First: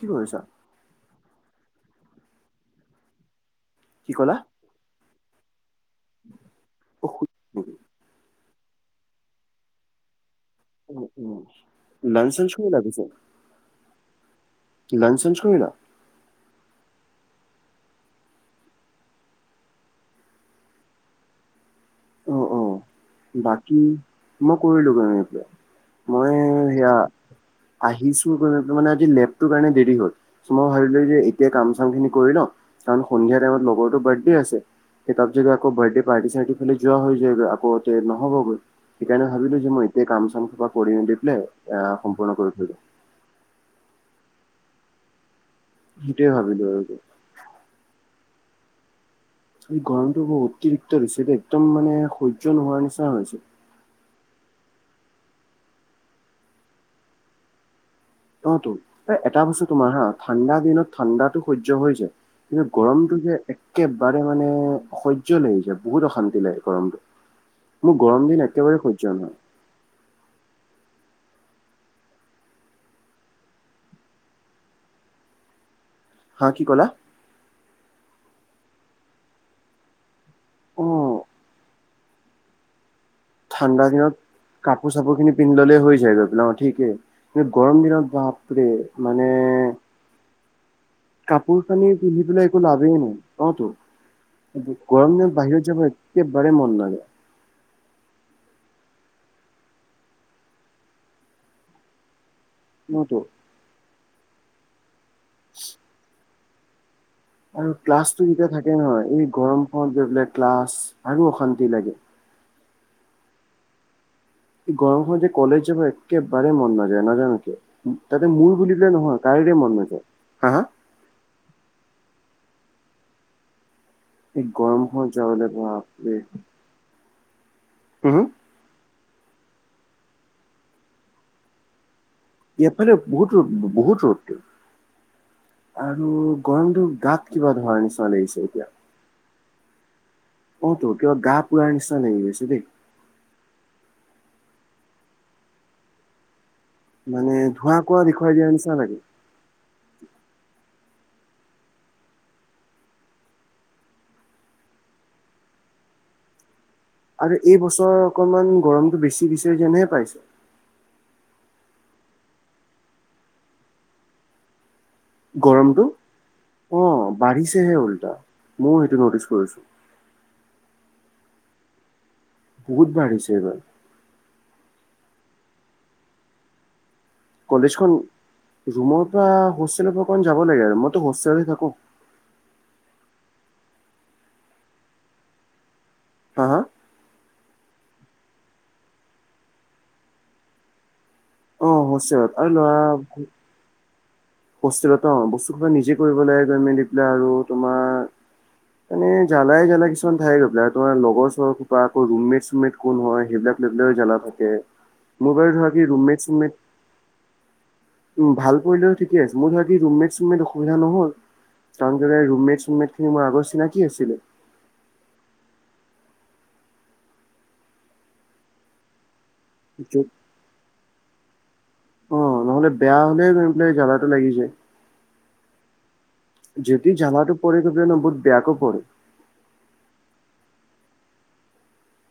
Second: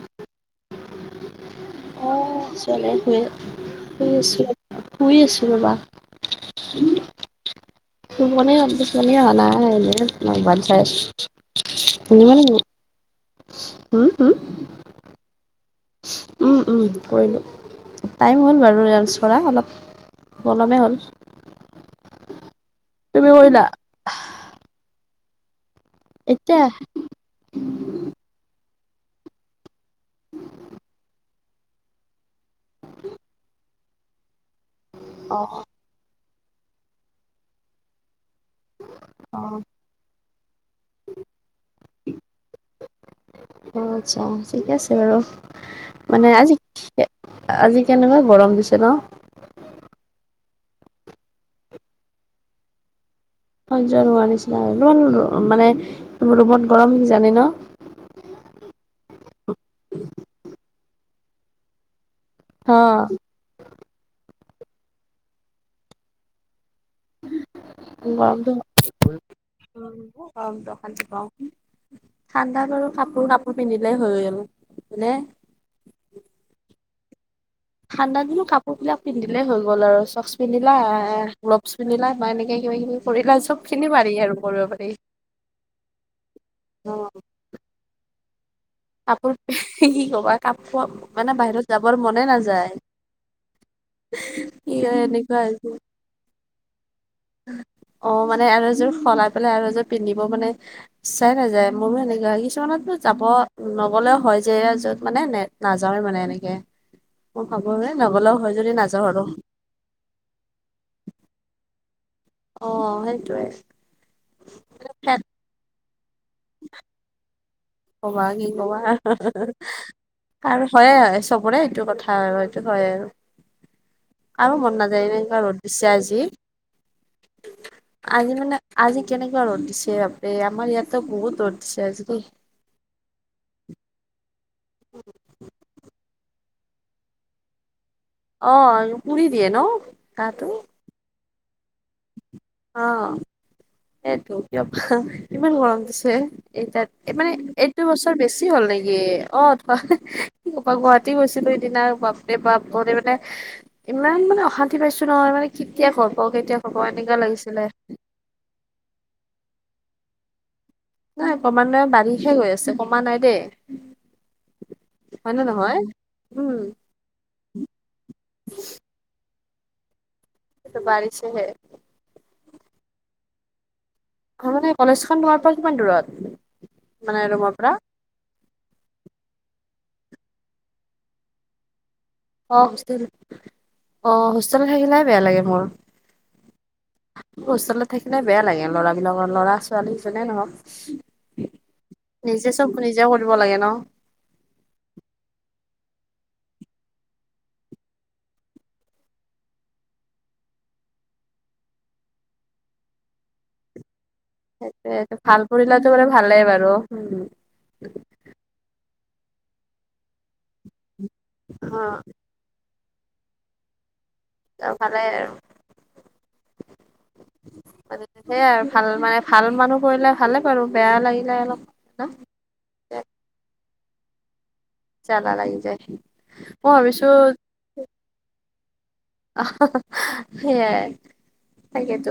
কি কৰিছা অ ছোৱালে শুৱে কি ক'লা? শুই আছো শুই আছো ৰবা অ' শু টোপনিয়ে টোপনিয়ে অহা নাই বাচ উম, উম। লাঞ্চ হুমম চাঞ্চ কৰিলা পিছে? হুম হু লাঞ্চ চাঞ্চ কৰিলা উম উম কৰিলো টাইম হ'ল বাৰু লাঞ্চ কৰা অলপ পলমে হ'ল অ' অ', তুমি কৰিলা বাকী মই কৰিলো বাৰু এতিয়া ম এতিয়া এআ আহিছো মানে আজি নেটটোৰ কাৰণে দেৰি হল মই ভাবিলো যে এতিয়া কাম চাম খিনি কৰি লও কাৰণ সন্ধিয়া টাইমত লগৰটোৰ বাৰ্থডে আছে সে তাত অ', যদি আকৌ বাৰ্থডে পাৰ্টি চাৰ্টি ফালে যোৱা হৈ যায় গৈ আকৌ তঞ নহ'বগৈ সেইকাৰণে ভাবিলো অ', যে মই গোটেই কাম চাম সোপা কৰি লৈ পেলে এ সম্পূৰ্ণ কৰি থৈ দিও অ আচ্ছা ঠিকে আছে বাৰু মানে সেইটোৱে আজি ভাবিলো আৰু। আজি কেনেকুৱা গৰম দিছে ন এই গৰমটো বহুত অতিৰিক্ত দিছে দেই একদম মানে সহ্য নোহোৱাৰ নিচিনা হৈছে সহ্য নোহোৱাৰ নিচিনা একদম মানে ৰুমত গৰম কিজানি ন অতো এ এটা বস্তু তোমাৰ হা ঠাণ্ডা দিনত ঠাণ্ডাতো সহ্য হৈ যায় কিন্তু অ', গৰমটো যে একেবাৰে মানে অসহ্য লাগি যায় বহুত অশান্তি লাগে গৰমটো মোৰ গৰম দিন গৰমটো একেবাৰে সহ্য নহয়। গৰমটো অশান্তি পাও ঠাণ্ডা বাৰু কাপোৰ চাপোৰ পিন্ধিলে হৈ গ'ল হয়নে হা কি ক'লা ঠাণ্ডা দিনৰ কাপোৰ বিলাক পিন্ধিলেই হৈ গ'ল আৰু চকস্ক পিন্ধিলা অ আআ গ্লভচ পিন্ধিলা বা এনেকে কিবা কিবি কৰিলা চব ঠাণ্ডা খিনি পাৰি দিনত আৰু কৰিব পাৰি কাপোৰ চাপোৰ খিনি পিন্ধি ললে হৈ যায় আৰু ন ঠিকেই গৰম দিনত বাপৰে মানে কাপোৰ কি কবা কাপোৰ মানে কাপোৰ বাহিৰত কানি যাবৰ মনে পিন্ধি পেলাই একো নাযায় লাভেই নাই অহতো কি গৰম এনেকুৱা দিনত বাহিৰত যাব একেবাৰে মন নাযায় অ মানে আৰু এযোৰ সলাই পেলাই আৰু এযোৰ পিন্ধিব মানে ইচ্ছাই নাযায় মোৰো হেনেকা হয় ইচ কিছুমানতো অতো। যাব নগলেও হয় যে য'ত মানে নে নাযাওৱে মানে এনেকে মই ভাবো আৰু যে ক্লাছটো নগলেও যেতিয়া হয় যদি থাকে নহয় নাযাও আৰু এই গৰম সময়ত গৈ পেলাই ক্লাছ আৰু অশান্তি লাগে অ সেইটোৱে এ গৰমখনত যে কলেজ যাব একেবাৰে মন নাযায় নাজানো কিয় ক'বা সেইটো কি মোৰ ক'বা বুলি পিনে নহয় কাৰোৰে মন নাযায় হা আৰু হা হয়ে, চবৰে সেইটো কথা আৰু সেইটো হয়ে আৰু। এই আৰু মন গৰমখনত নাযায় এনেকুৱা যাবলে ৰ'দ দিছে বাপৰে আজি! হম হম আজি মানে আজি কেনেকুৱা ৰ'দ দিছে বাপৰে আমাৰ ইয়াততো বহুত ৰ'দ দিছে আজি দেই। এইফালে বহুত ৰ'দ বহুত ৰ'দ! আৰু গৰমতো গাত কিবা ধৰা নিচিনা। লাগিছে অ এতিয়া। পুৰি দিয়ে ন গাটো? অ কিবা গা পুুৰাৰ নিচিনা লাগি গৈছে দেই। অ, এইটো কিয়বা ইমান গৰম দিছে। এই তাত এই মানে ধোঁৱা এইটো কোৱা বছৰ দেখুৱাই বেছি দিয়াৰ হ'ল নিচিনা নেকি! লাগে। অ পাপা গুৱাহাটী গৈছিলে সেইদিনা বাপৰে বাপ কওঁতে মানে ইমান মানে অশান্তি পাইছো নহয় মানে কেতিয়া ঘৰ পাওঁ কেতিয়া [unintelligible] আৰু এই বছৰ অকমান গৰমতো বেছি বেছি যেন হে পাইছোঁ। নাই কমা নাই বাৰিহে গৈ আছে! কমা নাই দেই। হয় নে নহয়? গৰমটো উম, অ বাঢ়িছেহে ওলতা মইও সেইটো নটিচ কৰিছো। বাঢ়িছেহে। বহুত বাঢ়িছে এইবাৰ। অঁ, মানে কলেজখন তোমাৰ পৰা কিমান দূৰত? মানে ৰুমৰ পৰা কলেজখন ৰুমৰ পৰা হোষ্টেলৰ পৰা অকণ যাব লাগে মইতো হোষ্টেলতহে থাকো। অ, হোষ্টেল অ হোষ্টেলত থাকিলেহে বেয়া লাগে মোৰ। হা- হা- হোষ্টেলত থাকিলে বেয়া লাগে লৰাবিলাকৰ! ল'ৰা- ছোৱালী যোনেই নহওক। অ হোষ্টেলত আৰু নিজে ল'ৰা চব নিজে কৰিব লাগে ন। হোষ্টেলত অ বস্তু সোপা নিজে কৰিব লাগে গৈ মেলি পেলে! আৰু তোমাৰ মানে জালাই, জালাই কিছুমান থাকে গৈ পেলাই তোমাৰ লগৰ চগৰ সোপা! আকৌ ৰুম মেট কোন হয় সেইবিলাক লৈ পেলাইও জালা থাকে। সেইটোৱে ভাল মোবাইল ধৰা কি কৰিলেতো বাৰু ৰুমমেট, ভালে চুমমেট বাৰু উম উম! ভাল পৰিলেও ঠিকে আছে মোৰ ধৰা কি ৰুমমেট চুমমেট অসুবিধা নহয়। কাৰণ অ কেলে ৰুমমেট চুমমেট খিনি মোৰ আগৰ চিনাকি আছিলে। ভালে আৰু! সেইয়াই ভাল মানে ভাল মানুহ য'ত পৰিলে ভালে বাৰু। বেয়া লাগিলে অলপ অ নহ'লে বেয়া হ'লে গৈ পেলাই জ্বালাটো লাগি যায়। জালা লাগি যায় মই যদি ভাবিছো জ্বালাটো পৰি থাকে ন! বহুত বেয়াকৈ পৰে। সেয়াই তাকেতো।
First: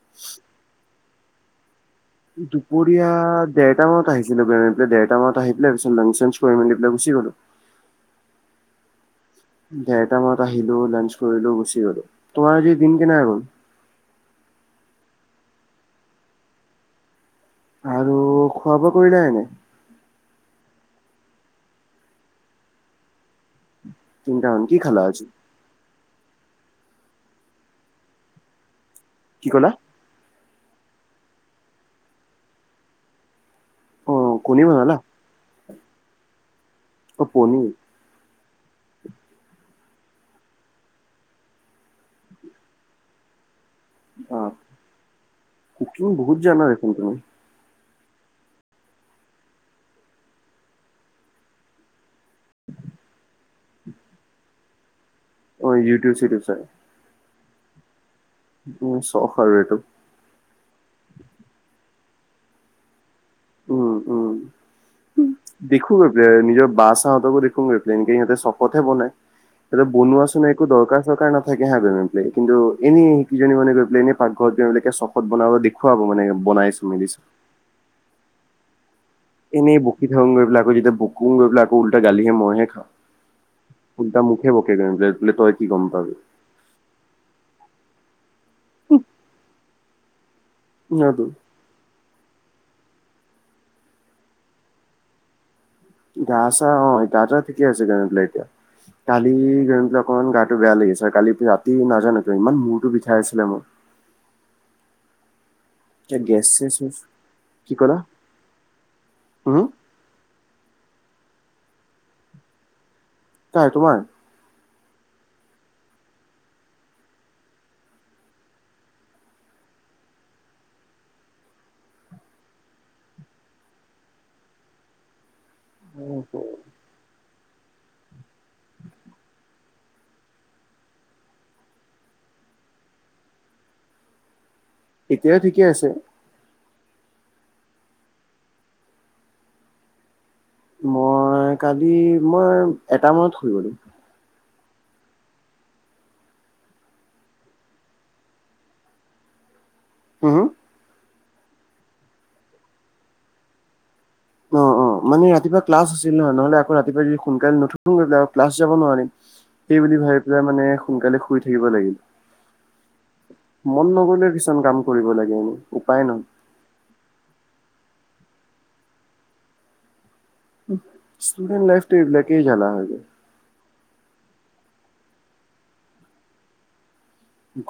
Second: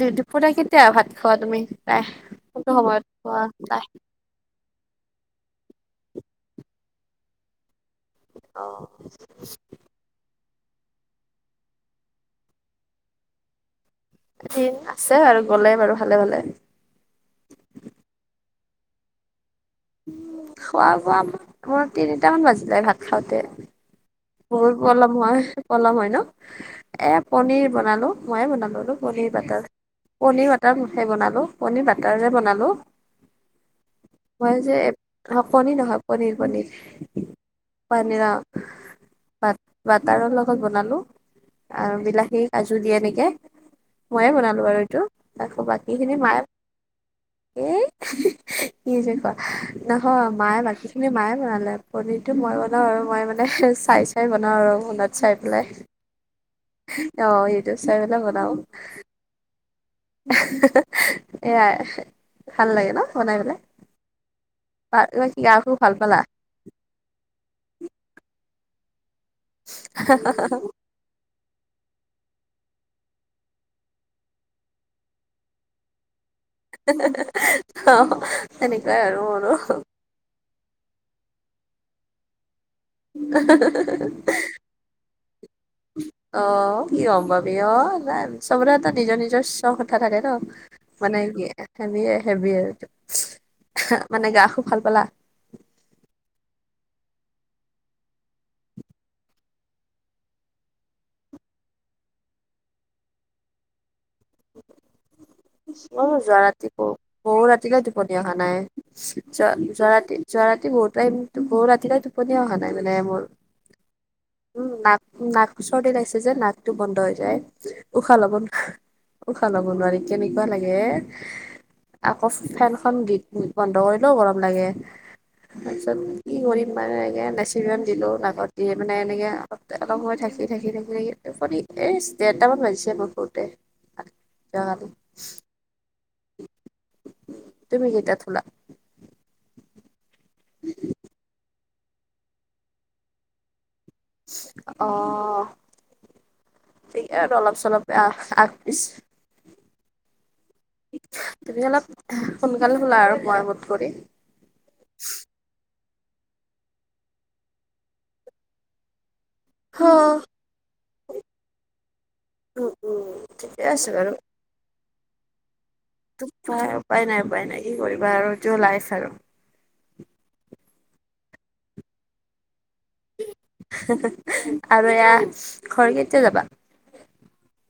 দুই- দুপৰীয়া কেতিয়া ভাত খাবা তুমি? প্ৰায় কোনটো সময়ত দুপৰীয়া খোৱা প্ৰায়? ডেৰটা মানত আহি [unintelligible] অ! ডেৰটা মানত আহিলো লাঞ্চ কৰিলো গুচি গলো! তোমাৰ আজি দিন কেনেকা গল? দিন আছে আৰু গ'লে বাৰু ভালে ভালে। আৰু খোৱা- বোৱা কৰিলা এনে? খোৱা -বোৱা মই তিনিটামান বাজিলে ভাত খাওঁতে। তিনটামান বহুত কি খালা পলম আজি? হয়। পলম হয় ন! এ পনীৰ বনালো ময়ে বনালো আৰু পনীৰ, কি বাটাৰ ক'লা? পনীৰ-বাটাৰ বনালো পনীৰ বাটাৰেৰে বনালো। অ মই কণী যে বনালা? কনীৰ নহয় পনীৰ, পনীৰ। অ', পনীৰ। পনীৰ অ'। বাত-বাটাৰৰ লগত বনালোঁ আৰু বিলাহী কাজু দিয়ে এনেকে। ময়ে অ বনালোঁ আৰু এইটো আকৌ বাকী কুকিং খিনি বহুত জানা দেখোন মায়ে এই [inaudible] কি যে কোৱা, নহয় মায়ে বাকী খিনি মায়ে বনালে পনিৰতটো মই বনা আৰু মই মানে চাই, চাই বনাওঁ আৰু ফোনত চাই পেলাই। ইউটিউব-চিইউটিউব চাই? অ', ইউটিউব চাই পেলাই বনাওঁ। উম চখ আৰু এইটো? এয়াই ভাল লাগে ন বনাই পেলাই। উম, উম গাখো ভাল দেখোঁ পালা যে নিজৰ বা চা হতকো দেখোঁ। এনেকে সিহঁতে ছশত হে বনাই, সেইটো বনুৱা চনুৱা একো দৰকাৰ চৰকাৰ নথাকে হা কিন্তু এনেই সেই কিজনী মানে গৈ পেলাই এনে পাকঘৰত গৈ পেলাই চখত বনাব দেখুৱাব মানে বনাইচো। অ', সেনেকুৱাই আৰু। এনেই বকি থাক গৈ পেলাই, আকৌ যদি বকো গৈ আকৌ উলটা গালি মইহে খাওঁ। উলটা মোকহে বকে গৈ বোলে তই কি গম পাবি। অ', কি গম পাবি অ', নাই চবৰে এটা নিজৰ, নিজৰ চখ এটা থাকে ন। মানে কি হেবিত হেবিয়ে আৰু মানে গা অসুখ ভাল পালা? গা চা অ', গা ঠিকে আছে কেনে বলে এতিয়া। কালি গৈ পেলাই অকণমান গাটো বেয়া লাগিছে আৰু কালি ৰাতি নাজানো কিয় ইমান মূৰটো বিষাই আছিলে মোৰ। এতিয়া অ', যোৱা ৰাতি গেছ-চেছ হৈছে। বৰু কি ৰাতিলে ক'লা? টোপনি অহা নাই উম, যোৱা-যোৱা ৰাতি যোৱা ৰাতি বহুত টাইম বহু ৰাতিলৈ টোপনিয়েই অহা নাই মানে মোৰ। কাৰ তোমাৰ? উম নাক, নাক ওচৰতে লাগিছে যে নাকটো বন্ধ হৈ যায় উশাহ ল'ব নোৱাৰো। উশা লব নোৱাৰি কেনেকুৱা লাগে। আকৌ ফেনখন গী বন্ধ কৰিলেওঁ গৰম লাগে। তাৰ পিছত কি কৰিম? মানে এনেকে নেচিপিখন দিলোঁ নাগত দি মানে এনেকৈ অলপ, অলপ সময় থাকি, থাকি, থাকি টোপনি এইচ ডেৰটামান বাজিছে মোৰ শুতে। [unintelligible] যোৱা কালি এতিয়াও ঠিকে আছে। তুমি কেইটাত সুলা? মই কালি মই এটা মানত শুই গলোঁ। অ'। একেই আৰু অলপ চলপ আগ-পিছ। উম। তুমি অলপ সোনকালে শুলা আৰু মই মুত কৰি? উম, উম। মানে ৰাতি পুৱা ক্লাছ আছিল ন, নহ'লে আকৌ ৰাতি পুৱা যদি সোনকালে নুঠো গৈ পেলাই ক্লাছ যাব নোৱাৰিম। সেই হ বুলি ভাবি পেলাই মানে সোনকালে শুই থাকিব লাগিল। উম উম ঠিকে আছে মন বাৰু নগলেওঁ কিছুমান কাম কৰিব লাগে আমি উপায় নাই। হয় উপায় নাই, উপায় নাই কি কৰিবা আৰু যোৰ লাইফ আৰু। ষ্টুডেণ্ট লাইফটো এইবিলাকেই জালা হয় গৈ। আৰু এয়া ঘৰ কেতিয়া যাবা?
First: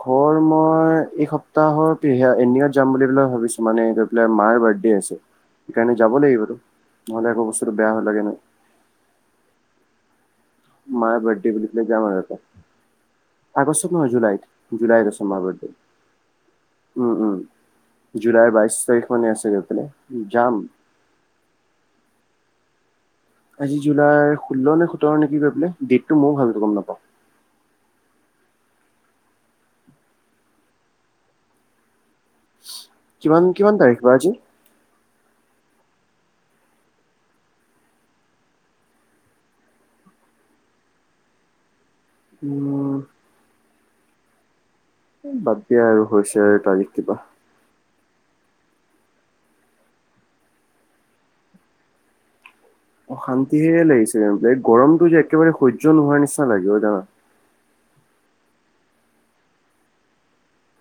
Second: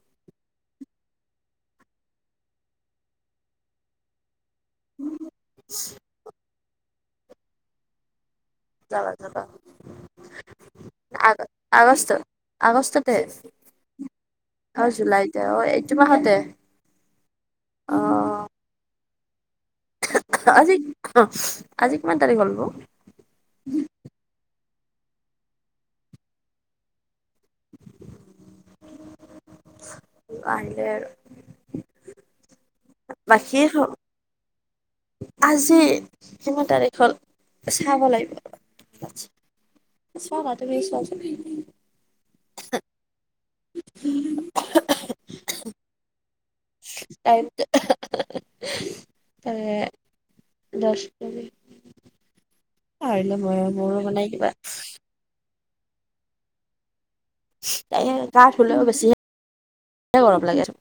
ঘৰ মই এই সপ্তাহৰ এইয়া এনিয়াত যাম বুলি ভাবিছো মানে গৈ পেলাই মাৰ বাৰ্থ কেই আছে। সেইকাৰণে যাব লাগিবতো নহ'লে আকৌ বস্তুটো বেয়া লাগে নহয়। যাবা যাবা। মাৰ বাৰ্থডে বুলি পেলাই যাম আৰু এপাক আগ-আগষ্টত-আগষ্টতে? আগষ্টত নহয় জুলাইত অ', জুলাইত আছে মাৰ জুলাইতে বাৰ্থডে অ' এইটো মাহতে? উম, উম, অ জুলাইৰ বাইশ তাৰিখ মানে আছে পেলাই যাম। আজি অ' আজি কিমান তাৰিখ হ'লনো? আজি জুলাই ষোল্ল নে সোতৰ নেকি গৈ পেলাই ডেটতো মইয়ো ভালকে গম নাপাওঁ। আহিলে আৰু। কিমান বাকী কিমান তাৰিখ বা আজি আজি কিমান তাৰিখ হ'ল চাব লাগিব। চোৱা মা তুমিয়ে চোৱা। উম। [inaudible] বাদ দিয়া আৰু হৈছে। তাৰিখ কিবা। [inaudible] তাকে [unintelligible] অশান্তিহে লাগিছে কিবা এই গৰমটো যে একেবাৰে সহ্য নোহোৱাৰ নিচিনা লাগে অ' জানা! এই গা ধুলেও বেছি হে গৰম লাগে আৰু।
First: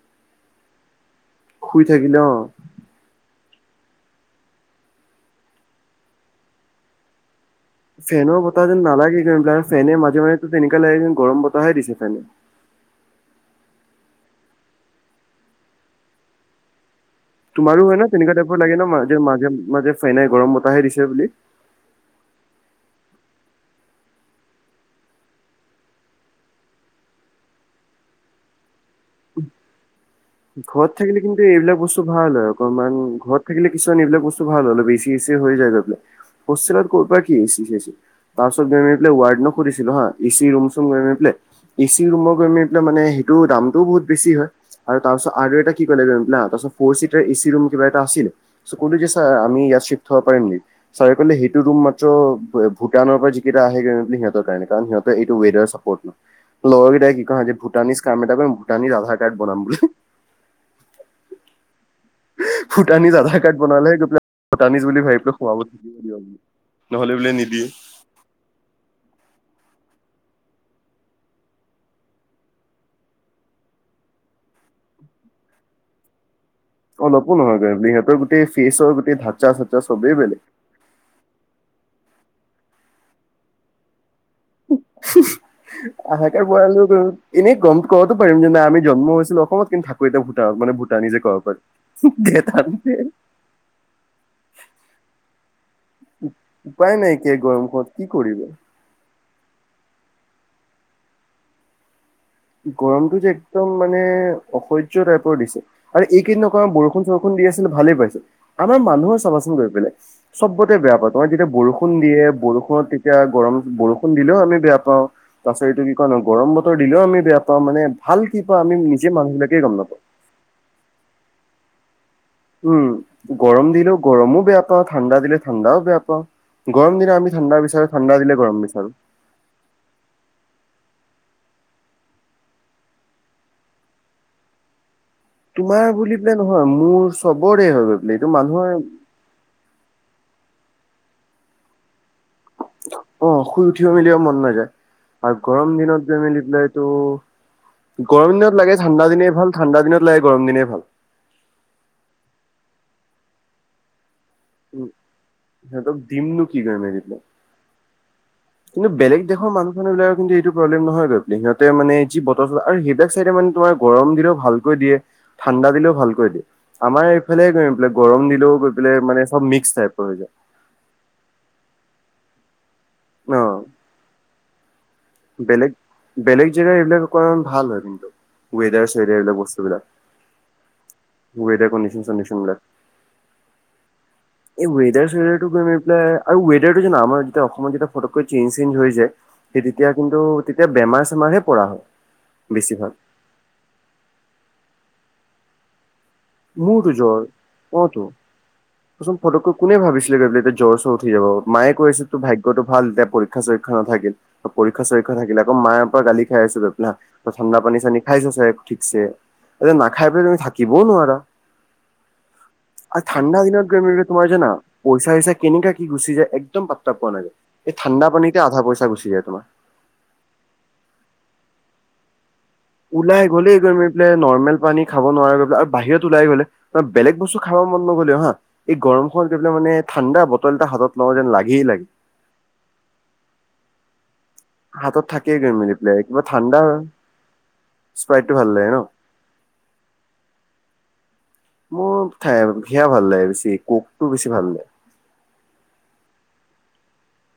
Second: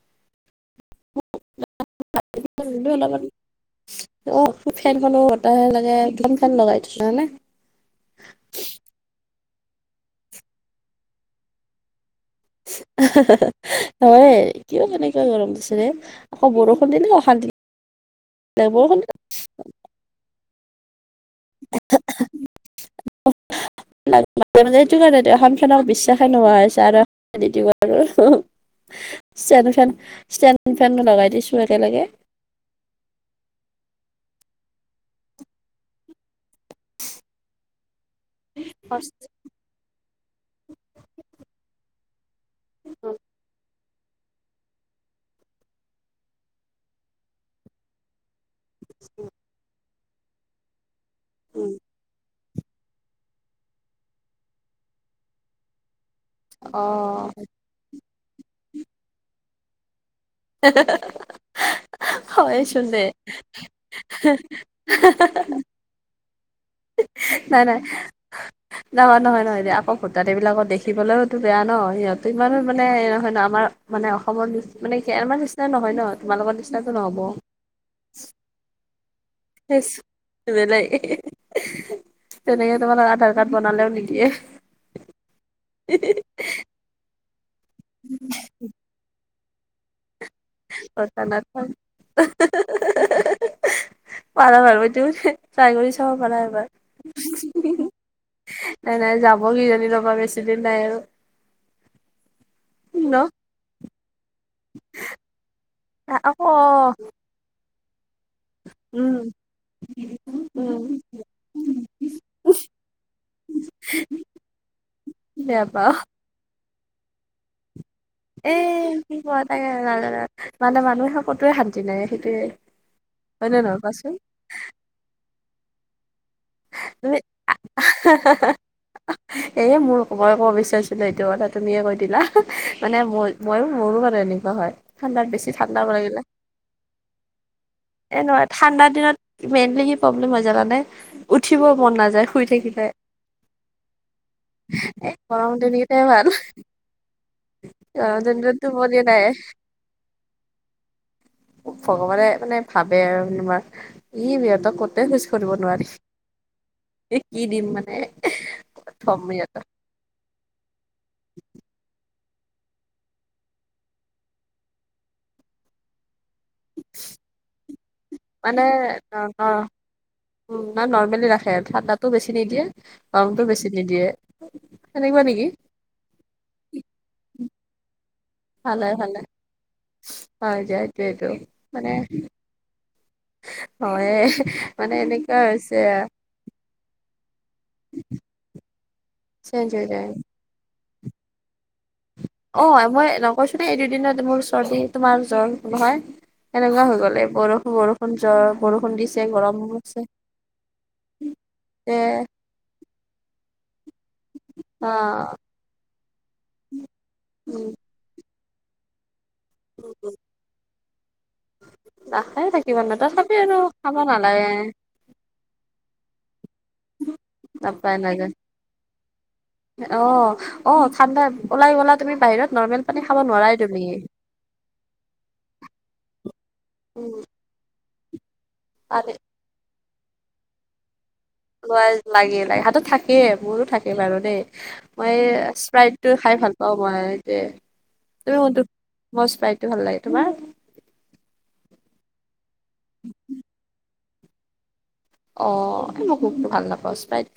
শুই থাকিলে অ'। [unintelligible] অ' ফেনখনো বতাহে নালাগে দুখন ফেন লগাই দিছো জানানে। ফেনৰ বতাহ যেন নালাগে যেন ফেনে মাজে মাজেতো তেনেকুৱা লাগে যে গৰম বতাহে দিছে ফেনে। হয়ে কিয় কেনেকা গৰম দিছে ৰে আকৌ বৰষুণ দিলেও তোমাৰো হয় ন তেনেকুৱা টাইপৰ লাগে ন মাজে-মাজে-মাজে ফেনে গৰম বতাহে দিছে বুলি। [inaudible] মাজে মাজে এইেটো কাৰণেটো অসমখনক বিশ্বাসে নোহোৱা হৈছে আৰু। দি দিওঁ আৰু চনো চেন ঘৰত থাকিলে কিন্তু এইবিলাক বস্তু ভাল আৰু। অকণমান ঘৰত থাকিলে কিছুমান এইবিলাক বস্তু ভাল হয় অলপ এছি এছি হৈ যায় গৈ পেলে। হোষ্টেলত ক'ৰ পৰা কি এছি চেছি তাৰপছত গৈ গৈ পেলে ৱাৰ্ডনক সুধিছিলো হা এচি ৰুম চুম গৈ মেলি পেলে। এচি ৰুমৰ গৈ মেলি পেলে মানে সেইটো দামটোও বহুত বেছি হয়। আৰু তাৰপিছত আৰু এটা কি ক'লে জানা? তাৰপিছত ফ'ৰ চিটাৰ এচি ৰুম কিবা এটা আছিল। ক'লো কি ছাৰ আমি কি ইয়াত চিফ্ট হ'ব পাৰিম নি? ছাৰে ক'লে সেইটো ৰুম মাত্ৰ ভূটানৰ পৰা যি কেইটা আহে সিহঁতৰ কাৰণ। কাৰণ সিহঁতে এইটো ৱেডাৰ চাৰ্পত নহয়। অ লগৰ কেইটাই কি ভুটাৰনিছ কাম এটা ভুটাৰনিছ আধাৰ কাৰ্ড বনাম বোলে। [inaudible] হয়টোন দে। ভূটানিজ আধাৰ কাৰ্ড বনালেহে গৈ পেলাই ভূটানিজ বুলি ভাবি [inaudible] বোলে নাই নিদিয়ে নাই। [inaudible] নহয় নহয় নহয় আকৌ ভোটাত এইবিলাকো দেখিবলৈওতো বেয়া ন সিহঁতো ইমানো মানে হেৰি নহয় ন। আমাৰ মানে অসমৰ মানে আমাৰ নিচিনা নহয় ন তোমালোকৰ নিচ অলপো নহয় বে সিহঁতৰ গোটেই ফেচৰ গোটেই ঢাক ফেচ বেলেগ তেনেকে তোমালোক আধাৰ কাৰ্ড বনালেও নিদিয়ে। আহাকে বৰালো কৰিম এনেই গম কবতো পাৰিম যেন আমি জন্ম হৈছিলো অসমত কিন্তু থাক- কো এতিয়া ভূটানত মানে ভূটানি যে কব পাৰিম গে টানকে পাৰা বাৰু এইটো হে ট্ৰাই কৰি চাব পাৰা এবাৰ উপায় হি নাইকিয়া হি গৰমখনত হি কি কৰিবা নাই নাই যাব কিজানী ৰ'বা বেছি দিন নাই আৰু। ন গৰমতটো যে একদম মানে অসহ্য টাইপৰ দিছে আৰু আকৌ এইকেইদিন অকৰা বৰষুণ চৰষুণ - দি আছিলে ভালেই পাইছো আমাৰ উম মানুহৰ চাবাচোন গৈ পেলাই চবতে উম বেয়া পাওঁ তোমাৰ যেতিয়া বৰষুণ দিয়ে বৰষুণত তেতিয়া গৰম বৰষুণ দিলেও আমি বেয়া পাওঁ। বেয়া তাৰপিছত এইটো কি পাওঁ। কয় ন গৰম বতৰ দিলেও আমি বেয়া পাওঁ মানে ভাল কি এ পাওঁ আমি নিজে কি কোৱা মানুহবিলাকেই তাকে গম নাপাওঁ। নাজানো মানে মানুহে কতোৱে শান্ত- ন্তি নাই সেইটোৱে। উম গৰম দিলেও গৰমো বেয়া পাওঁ ঠাণ্ডা দিলে ঠাণ্ডাও বেয়া পাওঁ। গৰম দিলে তুমি আমি ঠাণ্ডা বিচাৰো ঠাণ্ডা দিলে গৰম বিচাৰো। এ মোৰ মই ক'ব বিচাৰিছিলো এইটো কথা তুমিয়ে কৈ দিলা মানে মোৰ মইয়ো মোৰলগত এনেকুৱা হয় ঠাণ্ডাত বেছি ঠাণ্ডা হ'ব তোমাৰ বুলি লাগিলে পেলাই নহয় মোৰ চবৰে হৈ গ'ল এ নহয় ঠাণ্ডা দিনত মেইনলি কি প্ৰব্লেম হয় জানানে উঠিব মন নাযায় শুই থাকিলে। অ শুই উঠিব মেলিব মন নাযায় এ আৰু গৰম দিনকেইটাই দিনত গৈ ভাল মেলি পেলাই এইটো গৰম দিনটোত দিনত লাগে টোপনি ঠাণ্ডা নাহে দিনে ভাল ঠাণ্ডা দিনত লাগে গৰম দিনে ভাল। ভগৱানে মানে ভাবে আৰু তোমাৰ ই ব্যক- কতে মিছ কৰিব নোৱাৰি সিহঁতক দিমনো কি গৈ মেলি পেলাই কি দিম মানে কিন্তু বেলেগ থম দেশৰ ইহঁতক মানুহ বিলাকে কিন্তু এইটো প্ৰব্লেম নহয় গৈ পিনে সিহঁতে মানে যি বতৰটো আৰু সেইবিলাক চাইটে মানে তোমাৰ গৰম দিলেও ভালকৈ দিয়ে। ঠাণ্ডা দিলেও ভালকৈ দিয়ে। আমাৰ এইফালে গৈ পেলাই গৰম দিলেও গৈ পেলাই মানে চব মিক্স টাইপৰ হৈ যায়। উ না নৰৰ্মেলি ৰাখে ঠাণ্ডাটো বেছি নিদিয়ে ন গৰমটো বেছি নিদিয়ে। সেনেকুৱা নেকি বেলেগ বেলেগ জেগাই এইবিলাক কৰন ভাল হয় কিন্তু ভালে ৱেদাৰ ভালে চোৱেদাৰ এইবিলাক বস্তুবিলাক হয় দিয়া এইটো এইটো ৱেদাৰ কনডিচন চনডিচন বিলাক হয়ে এই ৱেডাৰ চোৱেদাৰ টো গৈ মেই পেলাই আৰু ৱেডাৰটো যেন আমাৰ যেতিয়া অসমত যেতিয়া ফটককৈ চেঞ্জ চেঞ্জ হৈ যায় সেই চেঞ্জ হৈ তেতিয়া যায় কিন্তু তেতিয়া বেমাৰ চেমাৰহে পৰা হয়। অ এ বেছিভাগ মই নকৈছো দেই এই দুদিনত মোৰ চৰ্দি তোমাৰ জ্বৰ নহয় এনেকুৱা মোৰতো হৈ গ'লে জ্বৰ বৰষুণ অ তো বৰষুণ জ্বৰ বৰষুণ তচোন দিছে পটককৈ গৰম কোনে হৈছে ভাবিছিলে গৈ পেলাই এতিয়া জ্বৰ চৰ উঠি যাব মায়ে যে কৈছে তো ভাগ্যটো ভাল যেতিয়া পৰীক্ষা চৰীক্ষা নাথাকিল পৰীক্ষা অ চৰীক্ষা থাকিলে ত মায়ে পৰা গালি খাই আছো [unintelligible] ঠাণ্ডা উম পানী চানী খাইছে চাগে ঠিকছে এতিয়া নাখাই বৈ তুমি থাকিবও নোৱাৰা নাখায় থাকিব নে আৰু তথাপি ঠাণ্ডা আৰু দিনত গৈ খাব মেলি তোমাৰ নালাগে। জানা পইচা চইচা কেনেকা কি গুচি যায় একদম পাত্তা পোৱা নাযায় এই নাপায় ঠাণ্ডা নাযায় পানীতে আধা পইচা গুচি যায় তোমাৰ। অ অ ঠাণ্ডা ওলাই গ'লা তুমি বাহিৰত নৰ্মেল পানী খাব ওলাই নোৱাৰাই গ'লেই কৰিম তুমি এই পেলাই নৰ্মেল পানী খাব নোৱাৰো গৈ পেলাই আৰু বাহিৰত ওলাই গ'লে ত বেলেগ উম বস্তু খাব মন নগ'লেও হা এই পানী গৰম খনত গৈ পেলাই মানে ঠাণ্ডা বটল এটা হাতত লওঁ যেন লাগ- লোৱাই লাগে লাগে হাতত থাকেই মোৰো থাকে বাৰু দেই। হাতত মই থাকেই এ গৈ মেলি পেলাই স্প্ৰাইটতো কিবা খাই ভাল ঠাণ্ডা পাওঁ মই এতে স্প্ৰাইটটো তুমি ভাল মনটো লাগে ন। মই স্প্ৰাইটতো ভাল লাগে তোমাৰ মোৰ সেইয়া ভাল লাগে বেছি ক'ক টো বেছি ভাল লাগে। অ', মই ক'কটো ভাল নাপাওঁ স্পাৰাইটো